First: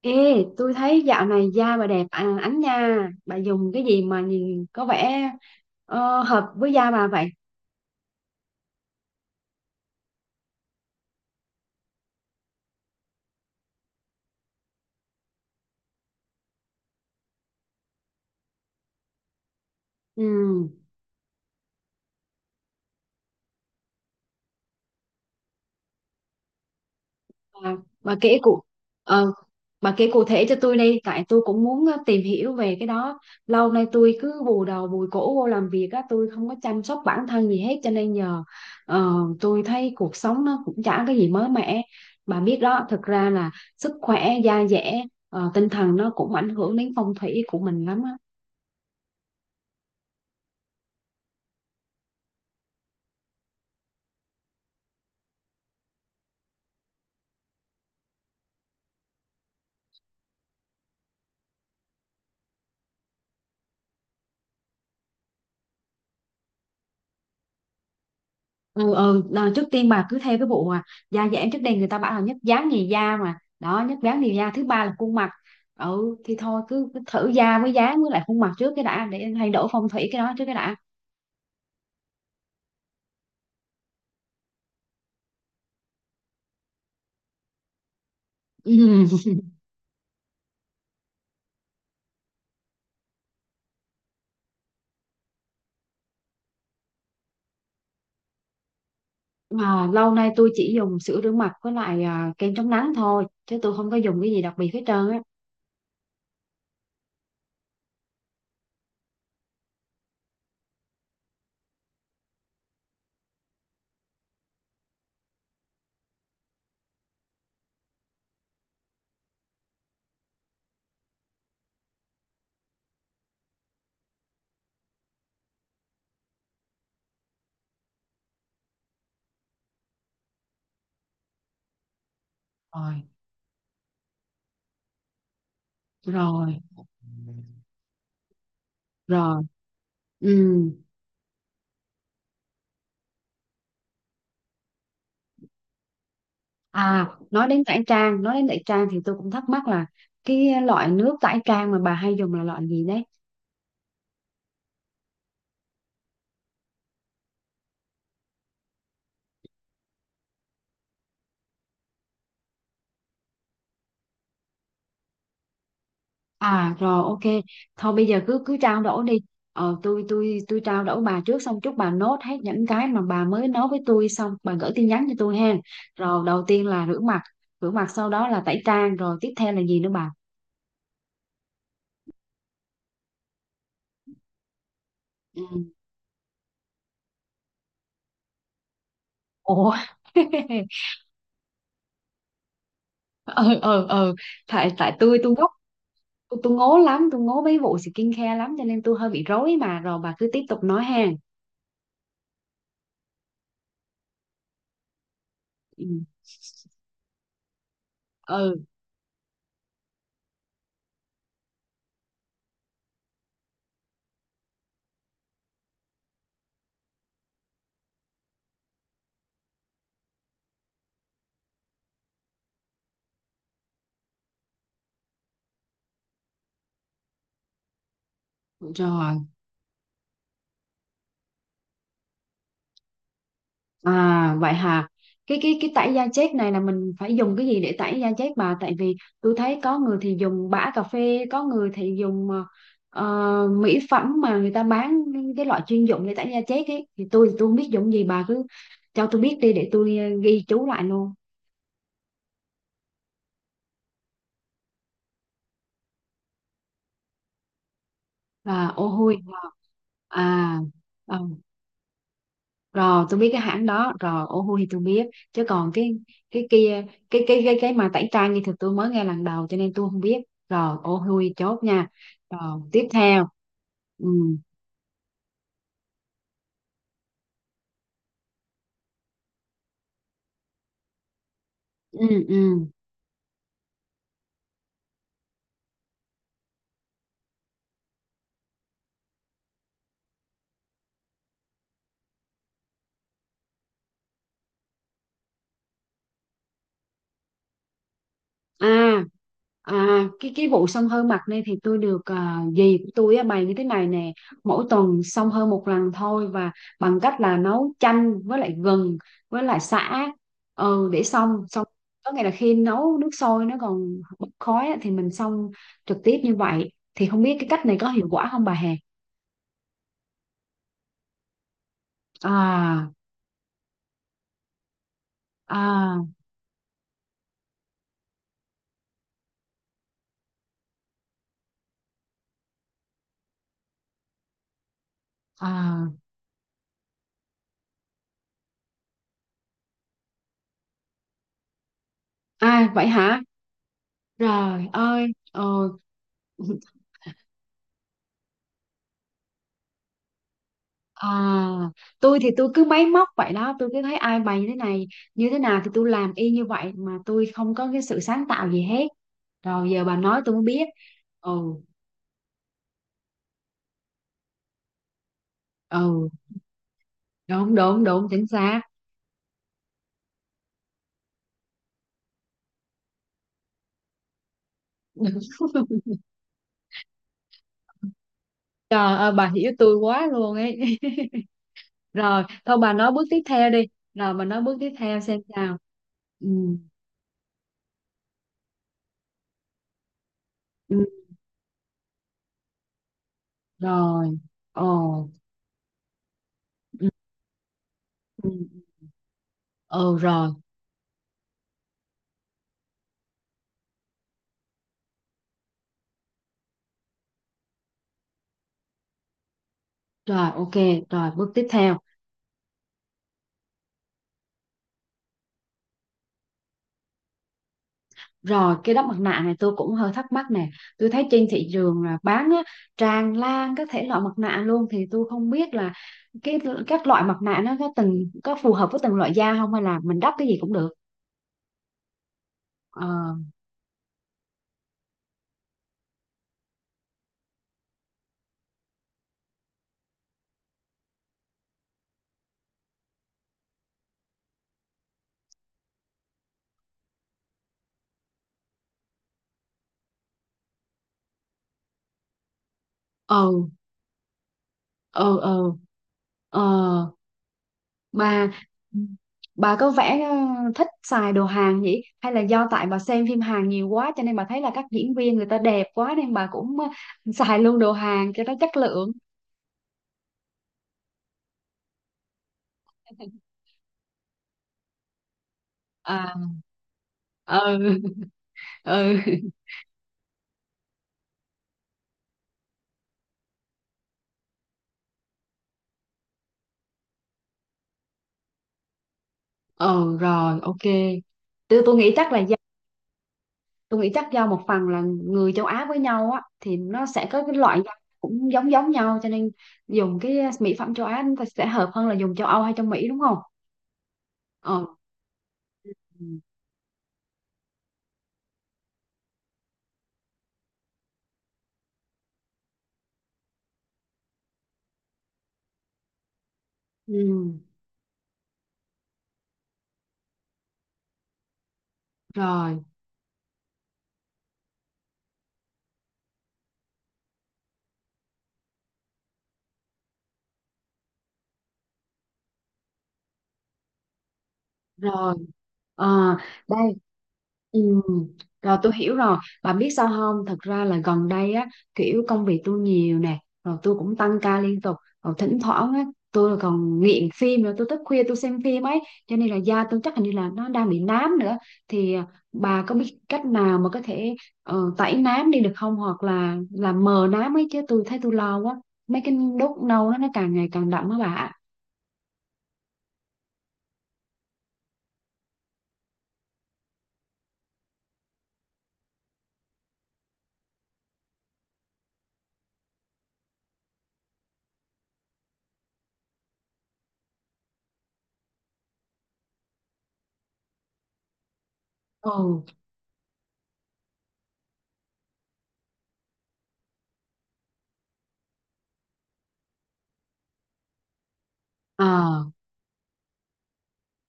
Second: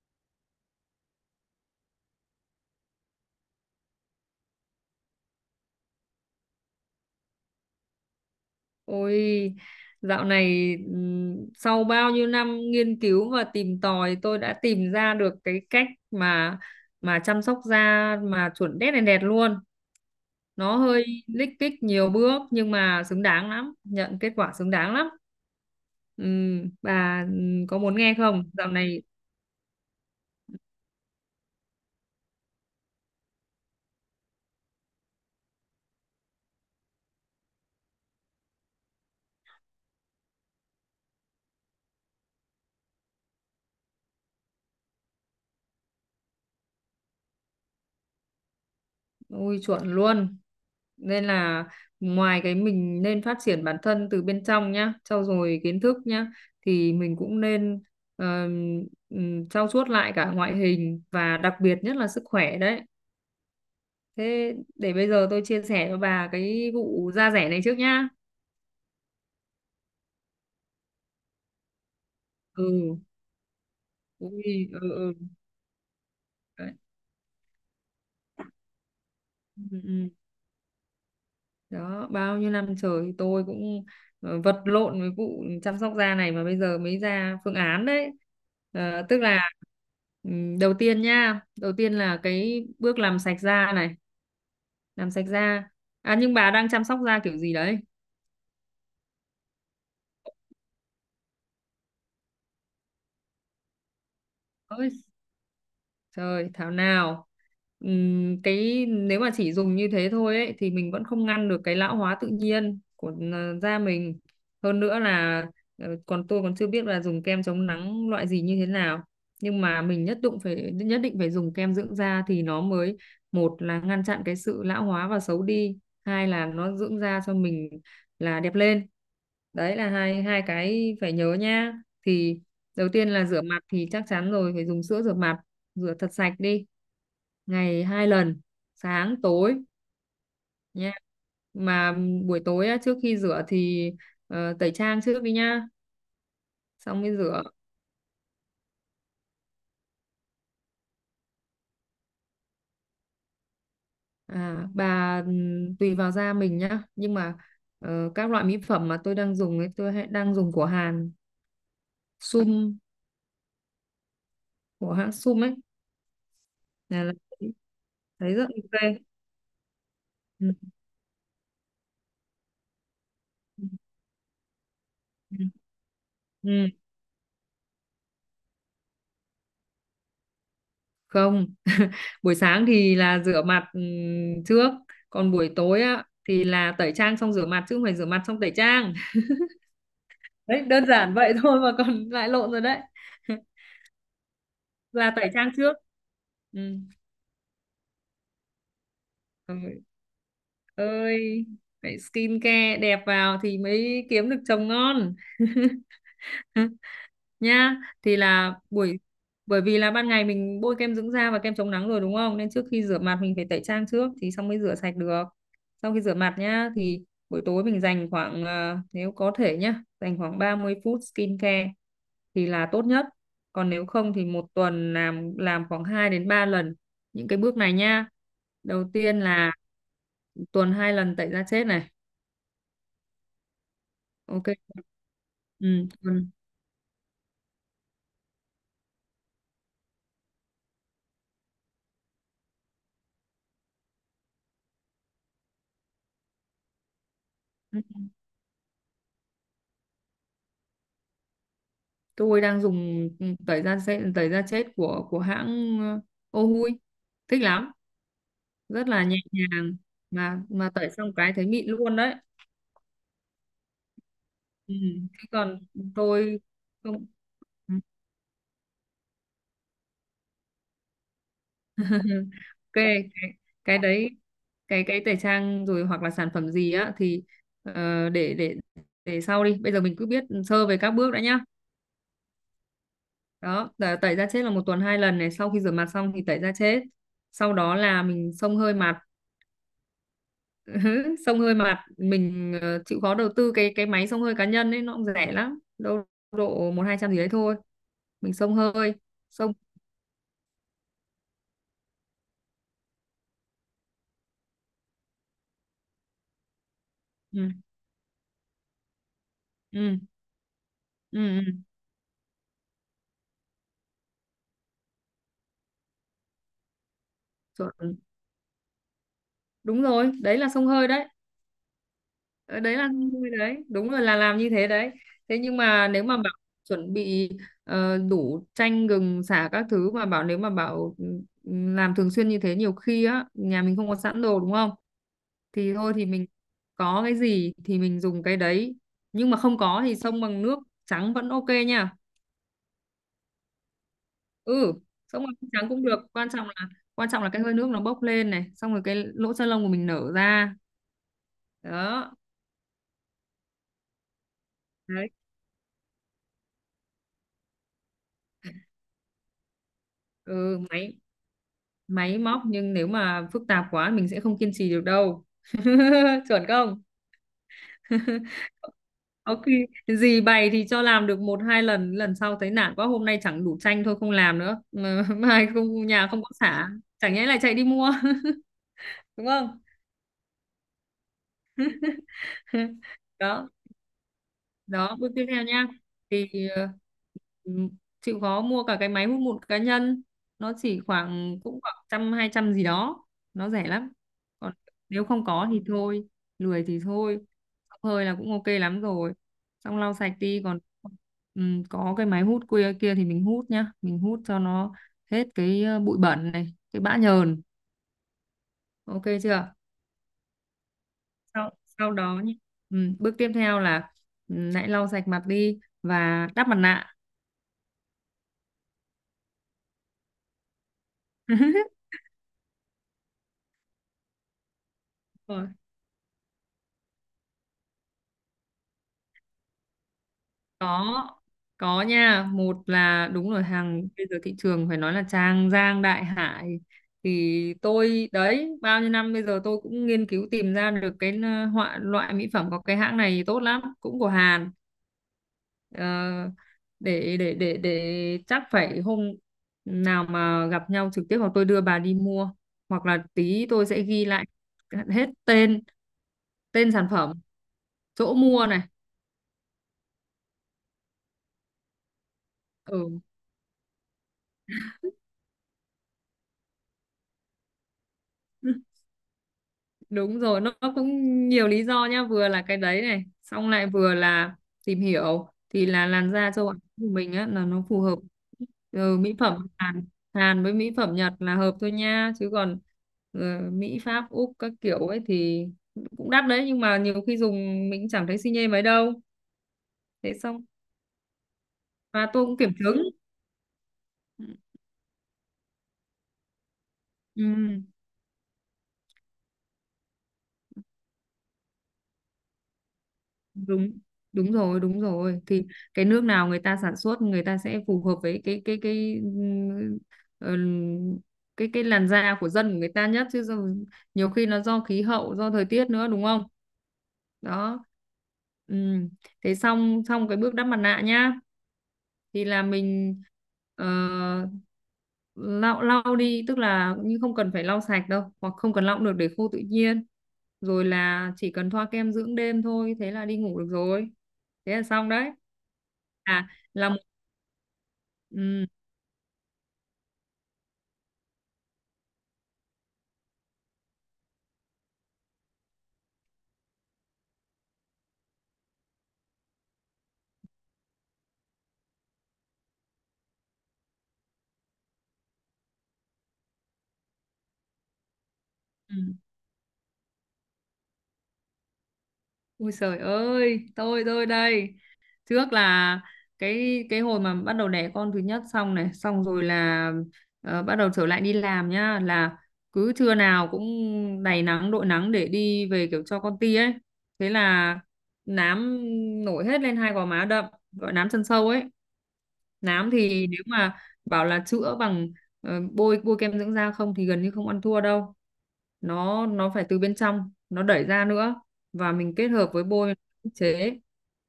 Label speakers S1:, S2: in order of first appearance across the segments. S1: Ê, tôi thấy dạo này da bà đẹp à, ánh nha. Bà dùng cái gì mà nhìn có vẻ hợp với da bà vậy?
S2: Ôi, dạo này sau bao nhiêu năm nghiên cứu và tìm tòi tôi đã tìm ra được cái cách mà chăm sóc da mà chuẩn đét này đẹp luôn.
S1: Ừ,
S2: Nó hơi lích kích nhiều bước nhưng mà xứng đáng lắm, nhận kết quả xứng đáng lắm. Bà
S1: bà,
S2: có muốn
S1: bà
S2: nghe
S1: kể
S2: không? Dạo này.
S1: ờ, bà kể cụ thể cho tôi đi, tại tôi cũng muốn tìm hiểu về cái đó. Lâu nay tôi cứ bù đầu bùi cổ vô làm việc á, tôi không có chăm sóc bản thân gì hết cho nên giờ ờ, tôi thấy cuộc sống nó cũng chả cái gì mới mẻ. Bà biết đó, thực ra là sức khỏe, da dẻ, tinh thần nó cũng ảnh hưởng đến phong thủy của mình lắm á.
S2: Ui, chuẩn luôn. Nên là ngoài cái mình nên phát triển bản thân từ bên trong nhá, trau dồi kiến thức nhá thì mình cũng nên ờm, trau chuốt lại cả ngoại hình và đặc biệt nhất là sức khỏe đấy. Thế để bây giờ tôi chia sẻ cho bà cái vụ da rẻ này trước nhá.
S1: Ừ ừ đờ, trước tiên bà cứ theo cái vụ mà da giãn trước đây người ta bảo là nhất dáng nhì
S2: Ừ.
S1: da mà đó, nhất dáng nhì da thứ
S2: Ui, ừ,
S1: ba là khuôn
S2: ừ.
S1: mặt. Ừ thì thôi
S2: Đấy.
S1: cứ thử da với dáng với lại khuôn mặt trước cái đã, để thay
S2: Ừ,
S1: đổi
S2: ừ,
S1: phong thủy
S2: ừ.
S1: cái đó trước cái đã.
S2: Đó bao nhiêu năm trời tôi cũng vật lộn với vụ chăm sóc da này mà bây giờ mới ra phương án đấy.
S1: Ừ.
S2: Ờ, tức là đầu tiên nha, đầu tiên là cái bước làm sạch da này, làm sạch da. À nhưng bà đang chăm sóc da kiểu gì đấy?
S1: Mà lâu nay tôi chỉ dùng sữa rửa mặt với lại kem chống nắng thôi chứ tôi không có dùng cái gì đặc biệt hết trơn á.
S2: Trời, thảo nào. Cái nếu mà chỉ dùng như thế thôi ấy, thì mình vẫn không ngăn được cái lão hóa tự nhiên của da mình. Hơn nữa là còn tôi còn chưa biết là dùng kem chống nắng loại gì như thế nào. Nhưng mà mình nhất định phải dùng kem dưỡng da thì nó mới, một là ngăn chặn cái sự lão hóa và xấu đi, hai là nó dưỡng da cho mình là đẹp lên. Đấy là hai hai cái phải nhớ nha. Thì đầu
S1: Rồi.
S2: tiên là rửa mặt, thì chắc chắn rồi phải dùng sữa rửa mặt, rửa thật sạch
S1: Rồi.
S2: đi, ngày 2 lần sáng
S1: Rồi.
S2: tối
S1: Ừ.
S2: nha. Mà buổi tối á, trước khi rửa thì tẩy trang trước đi nha, xong
S1: À,
S2: mới rửa.
S1: nói đến tẩy trang, nói đến tẩy trang thì tôi cũng thắc mắc là cái loại nước tẩy trang mà bà hay dùng là loại gì đấy?
S2: À, bà tùy vào da mình nhá, nhưng mà các loại mỹ phẩm mà tôi đang dùng ấy tôi đang dùng của Hàn. Sum, của hãng Sum ấy,
S1: À rồi,
S2: là
S1: ok. Thôi bây giờ
S2: thấy
S1: cứ
S2: rất
S1: cứ trao
S2: ok.
S1: đổi đi. Ờ, tôi tôi
S2: Ừ.
S1: tôi trao đổi bà trước. Xong chút bà nốt hết những cái mà bà mới
S2: Ừ.
S1: nói với tôi, xong bà gửi tin nhắn cho tôi
S2: Ừ.
S1: ha. Rồi, đầu tiên
S2: Ừ.
S1: là rửa mặt. Rửa mặt sau đó là tẩy trang. Rồi tiếp theo là gì nữa bà?
S2: Không, buổi sáng thì là rửa mặt trước, còn
S1: Ừ.
S2: buổi tối á thì là tẩy trang xong rửa mặt, chứ không phải rửa mặt xong tẩy trang.
S1: Ủa.
S2: Đấy, đơn giản vậy thôi mà còn lại lộn rồi đấy.
S1: Ờ ờ ờ, tại tại
S2: Là
S1: tôi
S2: tẩy
S1: tôi ngốc.
S2: trang trước.
S1: Tôi
S2: Ừ.
S1: ngố lắm, tôi ngố mấy vụ skin care lắm cho nên tôi hơi bị rối mà,
S2: Rồi.
S1: rồi bà cứ tiếp tục nói ha.
S2: Ơi, phải skin care đẹp vào thì mới kiếm được chồng ngon.
S1: Ừ.
S2: Nhá, thì là
S1: Ừ.
S2: buổi, bởi vì là ban ngày mình bôi kem dưỡng da và kem chống nắng rồi đúng không, nên trước khi rửa mặt mình phải tẩy trang trước thì xong mới rửa sạch được. Sau khi rửa mặt nhá thì buổi tối mình dành khoảng nếu có thể nhá dành khoảng 30 phút skincare thì là tốt nhất, còn nếu không thì một tuần làm khoảng 2 đến 3 lần những cái bước này nhá. Đầu
S1: Rồi.
S2: tiên là tuần 2 lần tẩy da chết này,
S1: À vậy
S2: ok.
S1: hả? Cái cái
S2: Ừ,
S1: cái tẩy da
S2: tuần
S1: chết này là mình phải dùng cái gì để tẩy da chết bà? Tại vì tôi thấy có người thì dùng bã cà phê, có người thì dùng mỹ phẩm mà người ta bán, cái loại chuyên dụng để tẩy da chết ấy. Thì tôi không biết dùng gì, bà cứ cho tôi biết đi để tôi ghi chú lại luôn.
S2: tôi đang dùng tẩy da chết của hãng Ohui, thích lắm,
S1: Là
S2: rất
S1: ô
S2: là nhẹ
S1: hôi.
S2: nhàng mà
S1: À,
S2: mà tẩy xong
S1: à
S2: cái thấy mịn luôn đấy.
S1: rồi, tôi biết cái hãng đó rồi, ô hu thì
S2: Ừ.
S1: tôi biết.
S2: Thế
S1: Chứ
S2: còn
S1: còn
S2: tôi
S1: cái kia,
S2: không.
S1: cái mà tẩy trang thì thực tôi mới nghe lần đầu cho nên tôi không biết. Rồi ô hu chốt nha. Rồi
S2: Ok,
S1: tiếp
S2: cái,
S1: theo.
S2: cái
S1: Ừ
S2: đấy, cái tẩy trang rồi hoặc là sản phẩm gì á thì ờ, để để để sau đi, bây giờ mình cứ biết sơ về các bước đã nhá.
S1: ừ ừ.
S2: Đó, tẩy tẩy da chết là một tuần 2 lần này, sau khi rửa mặt xong thì tẩy da chết, sau đó là mình xông hơi mặt. Ừ, xông hơi mà mình chịu khó đầu tư cái máy xông hơi cá nhân ấy, nó cũng rẻ lắm đâu, độ một hai trăm gì đấy thôi, mình xông hơi.
S1: À
S2: Xông,
S1: à, cái vụ xông hơi mặt này thì tôi được dì của tôi á, bày như thế này nè. Mỗi tuần xông hơi một lần thôi, và bằng cách là
S2: ừ,
S1: nấu chanh với lại gừng với lại
S2: ừ,
S1: sả, ừ, để
S2: ừ,
S1: xông.
S2: ừ.
S1: Xong, có nghĩa là khi nấu nước sôi nó còn bốc khói á, thì mình xông trực tiếp như vậy, thì không biết cái cách này có
S2: Chuẩn.
S1: hiệu quả không bà hè?
S2: Đúng rồi, đấy là xông hơi đấy. Ờ, đấy là
S1: À
S2: xông hơi đấy, đúng rồi, là làm như thế đấy. Thế nhưng mà
S1: à
S2: nếu mà bảo chuẩn bị đủ chanh gừng sả các thứ, mà bảo nếu mà bảo làm thường xuyên như thế nhiều khi á nhà mình không có sẵn đồ đúng không, thì
S1: à.
S2: thôi thì mình có cái gì thì mình dùng cái đấy, nhưng mà không có thì xông bằng nước trắng vẫn ok nha.
S1: À vậy hả? Trời
S2: Ừ,
S1: ơi.
S2: xông bằng
S1: Ờ.
S2: nước trắng cũng được, quan trọng là cái hơi nước nó bốc lên này, xong rồi cái lỗ chân lông của mình nở ra.
S1: À,
S2: Đó,
S1: tôi thì tôi cứ máy móc vậy đó, tôi cứ thấy ai bày như thế này,
S2: đấy.
S1: như thế nào thì tôi làm y như vậy, mà tôi không có cái sự sáng tạo gì hết. Rồi giờ bà nói tôi mới
S2: Ừ,
S1: biết.
S2: máy
S1: Ừ,
S2: máy móc nhưng nếu mà phức tạp quá mình sẽ không kiên trì được đâu.
S1: ừ,
S2: Chuẩn không,
S1: đúng, đúng, đúng, chính xác.
S2: ok. Gì bày thì cho làm được một hai lần, lần sau thấy nản quá hôm nay chẳng đủ chanh thôi không làm nữa mà.
S1: Đúng.
S2: Mai không, nhà không có xả, chẳng nhẽ lại chạy đi mua,
S1: Trời ơi,
S2: đúng
S1: bà hiểu
S2: không.
S1: tôi quá luôn ấy. Rồi, thôi bà nói bước tiếp
S2: Đó.
S1: theo đi. Rồi bà nói bước tiếp
S2: Đó,
S1: theo
S2: bước
S1: xem
S2: tiếp theo
S1: sao.
S2: nha
S1: Ừ,
S2: thì ờ, ừm, chịu khó mua cả cái máy hút mụn cá nhân, nó chỉ
S1: ừ,
S2: khoảng, cũng khoảng trăm hai trăm gì đó, nó rẻ lắm.
S1: rồi.
S2: Còn nếu
S1: Ồ,
S2: không có thì thôi, lười thì
S1: ừ,
S2: thôi. Xông hơi là
S1: ừ,
S2: cũng ok
S1: ừ,
S2: lắm rồi, xong lau
S1: ừ,
S2: sạch
S1: rồi.
S2: đi, còn có cái máy hút kia kia thì mình hút nhá, mình hút cho nó hết cái bụi bẩn này, cái bã nhờn, ok chưa.
S1: Rồi, ok, rồi bước tiếp
S2: sau
S1: theo.
S2: sau đó nhé, ừ, bước tiếp theo là ừ, hãy lau sạch mặt đi và đắp mặt nạ.
S1: Rồi, cái đắp mặt nạ này tôi cũng hơi thắc mắc nè. Tôi thấy trên thị trường là bán á, tràn lan các thể loại mặt nạ luôn. Thì tôi không
S2: Rồi,
S1: biết là cái các loại mặt nạ nó có có phù hợp với từng loại da không, hay là mình đắp cái gì cũng được?
S2: có có nha, một là
S1: Ờ
S2: đúng rồi, hàng bây giờ thị trường phải nói là trang giang đại hải, thì tôi đấy bao nhiêu năm bây giờ tôi cũng nghiên cứu tìm ra được cái họa loại mỹ phẩm, có cái hãng này tốt lắm, cũng của Hàn. Ờ, để chắc phải hôm nào mà gặp nhau trực tiếp, hoặc tôi đưa bà đi mua hoặc là
S1: ờ
S2: tí tôi sẽ ghi lại hết
S1: ờ ờ
S2: tên,
S1: ờ.
S2: tên sản phẩm, chỗ
S1: Bà
S2: mua này.
S1: bà có vẻ thích xài đồ Hàn nhỉ? Hay là do tại bà
S2: Ừ.
S1: xem phim Hàn nhiều quá, cho nên bà thấy là các diễn viên người ta đẹp quá, nên bà cũng xài luôn đồ Hàn cho nó chất lượng?
S2: Đúng rồi, nó cũng nhiều lý do nhá, vừa là cái đấy này, xong lại vừa là tìm hiểu thì là
S1: À,
S2: làn da châu Á của mình á là
S1: ừ.
S2: nó phù hợp. Ừ, mỹ
S1: Ừ.
S2: phẩm Hàn Hàn với mỹ phẩm Nhật là hợp thôi nha, chứ còn ờ, Mỹ Pháp Úc các kiểu ấy thì cũng đắt đấy, nhưng mà nhiều khi dùng mình cũng chẳng thấy xi nhê mấy đâu.
S1: Ờ
S2: Thế
S1: rồi
S2: xong,
S1: ok. Tôi nghĩ
S2: và
S1: chắc là
S2: tôi cũng kiểm chứng.
S1: tôi nghĩ chắc do một phần là người châu Á với nhau á thì nó sẽ có
S2: Ừ.
S1: cái loại rau cũng giống giống nhau, cho nên dùng cái mỹ phẩm châu Á chúng ta sẽ hợp hơn là dùng châu Âu hay châu Mỹ đúng không?
S2: Đúng, đúng rồi,
S1: Ờ.
S2: đúng rồi. Thì cái nước
S1: Ừ.
S2: nào người ta sản xuất người ta sẽ phù hợp với ừm, cái làn da của dân, của người ta nhất, chứ nhiều khi nó do khí hậu, do thời tiết nữa đúng không.
S1: Ừ.
S2: Đó. Ừm, thế xong, cái bước đắp mặt nạ nhá thì là
S1: Rồi.
S2: mình ờ, lau lau đi, tức là nhưng không cần phải lau sạch đâu, hoặc không cần lau cũng được, để khô tự nhiên rồi là chỉ cần thoa kem dưỡng đêm thôi, thế là đi ngủ được rồi, thế là xong đấy.
S1: Rồi ờ,
S2: À là
S1: đây.
S2: một.
S1: Ừ.
S2: Ừ,
S1: Rồi tôi hiểu rồi. Bà biết sao không, thật ra là gần đây á, kiểu công việc tôi nhiều nè, rồi tôi cũng tăng ca liên tục, rồi thỉnh thoảng á tôi còn nghiện phim nữa, tôi thức khuya tôi xem phim ấy, cho nên là da tôi chắc hình như là nó đang bị nám nữa. Thì bà có biết cách nào mà có thể tẩy nám đi được không, hoặc là làm mờ nám ấy, chứ tôi thấy tôi lo quá.
S2: ừ.
S1: Mấy cái đốt nâu đó nó càng ngày càng đậm á bà.
S2: Ui trời ơi, tôi đây. Trước là cái hồi mà bắt đầu đẻ con thứ nhất xong này, xong rồi là bắt đầu trở lại đi làm nhá, là cứ trưa nào cũng đầy nắng đội nắng để đi về kiểu cho con ti ấy, thế là nám nổi hết lên hai gò má đậm, gọi nám chân sâu ấy.
S1: Ừ.
S2: Nám thì nếu mà bảo là chữa bằng bôi bôi kem dưỡng da không thì gần như không ăn thua đâu, nó phải từ bên trong nó đẩy ra nữa và mình kết
S1: Ờ.
S2: hợp với bôi ức chế.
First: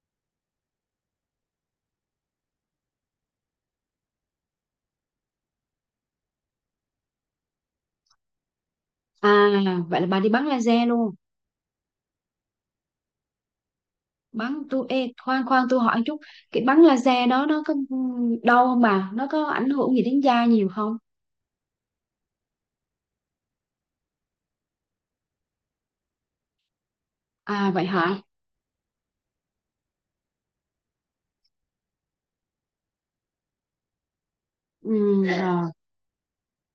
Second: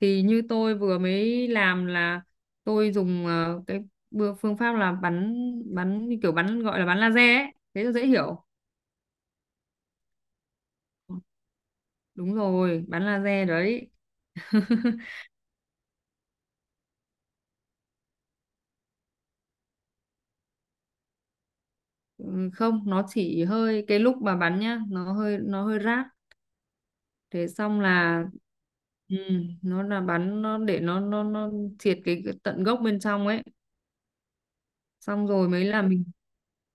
S2: Thì như tôi vừa mới làm là tôi dùng cái phương pháp là bắn bắn như kiểu bắn, gọi là bắn laser ấy, thế là dễ hiểu.
S1: À, vậy là bà đi bắn laser luôn.
S2: Đúng rồi, bắn laser đấy.
S1: Bắn tôi ê, khoan khoan tôi hỏi chút, cái bắn laser đó nó có đau không bà? Nó có ảnh hưởng gì đến da nhiều không?
S2: Ừ, không, nó chỉ hơi cái lúc mà bắn nhá nó hơi rát, thế
S1: À
S2: xong
S1: vậy hả?
S2: là ừ, nó là bắn, nó để nó triệt cái tận gốc bên trong ấy.
S1: Ừ,
S2: Xong rồi mới
S1: rồi.
S2: là mình.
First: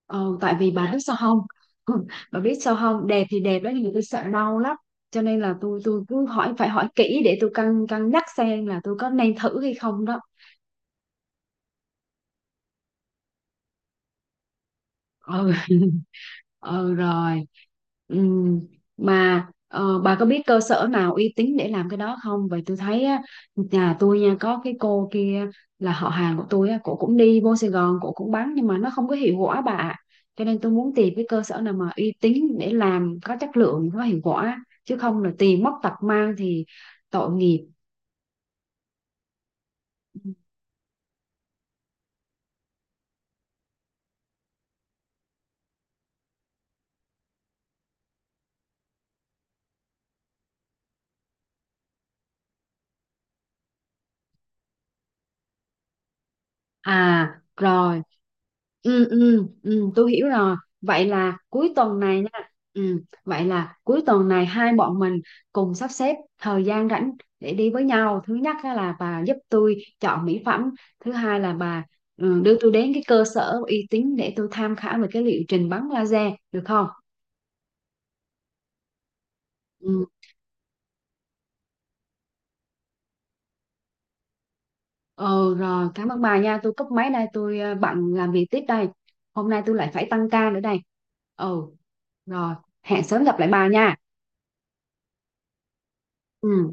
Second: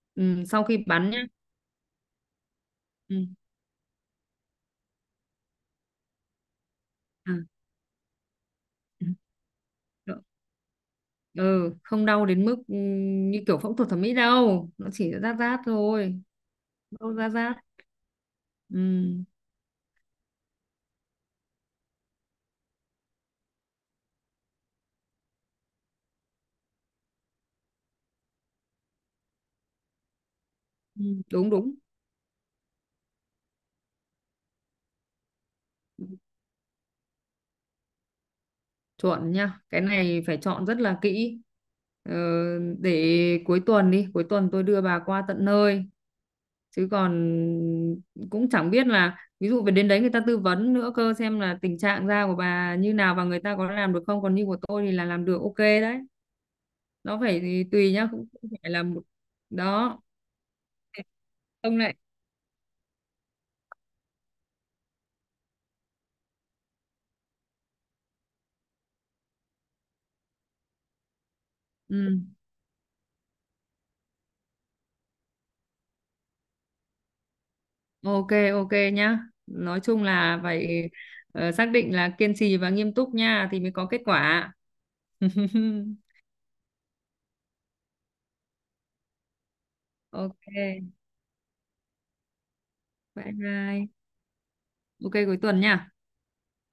S1: Ờ,
S2: Ừ,
S1: tại
S2: sau
S1: vì
S2: khi
S1: bà biết
S2: bắn
S1: sao
S2: nhá.
S1: không? Bà biết sao không?
S2: Ừ.
S1: Đẹp thì đẹp đó nhưng mà tôi sợ đau lắm. Cho nên là tôi cứ hỏi, phải hỏi kỹ
S2: À.
S1: để tôi cân cân nhắc xem là tôi
S2: Ừ,
S1: có nên thử hay không đó.
S2: ừ, không đau đến mức như kiểu phẫu thuật thẩm mỹ đâu, nó chỉ rát
S1: Ừ.
S2: rát thôi,
S1: Ừ
S2: đau rát
S1: rồi.
S2: rát.
S1: Ừm.
S2: Ừ.
S1: Mà bà có biết cơ sở nào uy tín để làm cái đó không? Vậy tôi thấy á, nhà tôi nha có cái cô kia là họ hàng của tôi á, cổ cũng đi vô Sài Gòn, cổ cũng bán nhưng mà nó không có hiệu quả bà ạ. Cho nên tôi muốn
S2: Ừ,
S1: tìm cái cơ
S2: đúng
S1: sở
S2: đúng
S1: nào mà uy tín để làm có chất lượng, có hiệu quả, chứ không là tìm mất tật mang thì tội nghiệp.
S2: chuẩn nha, cái này phải chọn rất là kỹ. Ờ, để cuối tuần đi, cuối tuần tôi đưa bà qua tận nơi, chứ còn cũng chẳng biết là ví dụ về đến đấy người ta tư vấn nữa cơ, xem là tình trạng da của bà như nào và người ta có làm được không, còn như của tôi thì là làm được ok đấy, nó
S1: À
S2: phải thì tùy
S1: rồi,
S2: nhá, cũng không phải là một.
S1: ừ ừ ừ
S2: Đó,
S1: tôi hiểu rồi, vậy là cuối
S2: ông này.
S1: tuần này nha. Ừ, vậy là cuối tuần này hai bọn mình cùng sắp xếp thời gian rảnh để đi với nhau. Thứ nhất á là bà giúp tôi chọn mỹ phẩm, thứ hai là bà
S2: Ừ.
S1: đưa tôi đến cái cơ sở uy tín để tôi tham khảo về cái liệu trình bắn laser được không?
S2: Ok, ok nhá, nói
S1: Ừ.
S2: chung là phải xác định là kiên trì và nghiêm túc nha thì mới có kết quả.
S1: Ờ rồi, cảm ơn bà nha, tôi cúp máy đây, tôi bận làm việc tiếp đây. Hôm nay tôi lại phải tăng ca nữa đây.
S2: Ok,
S1: Ừ. Rồi. Hẹn sớm
S2: bye
S1: gặp lại bà
S2: bye.
S1: nha.
S2: Ok cuối tuần nha.
S1: Ừ.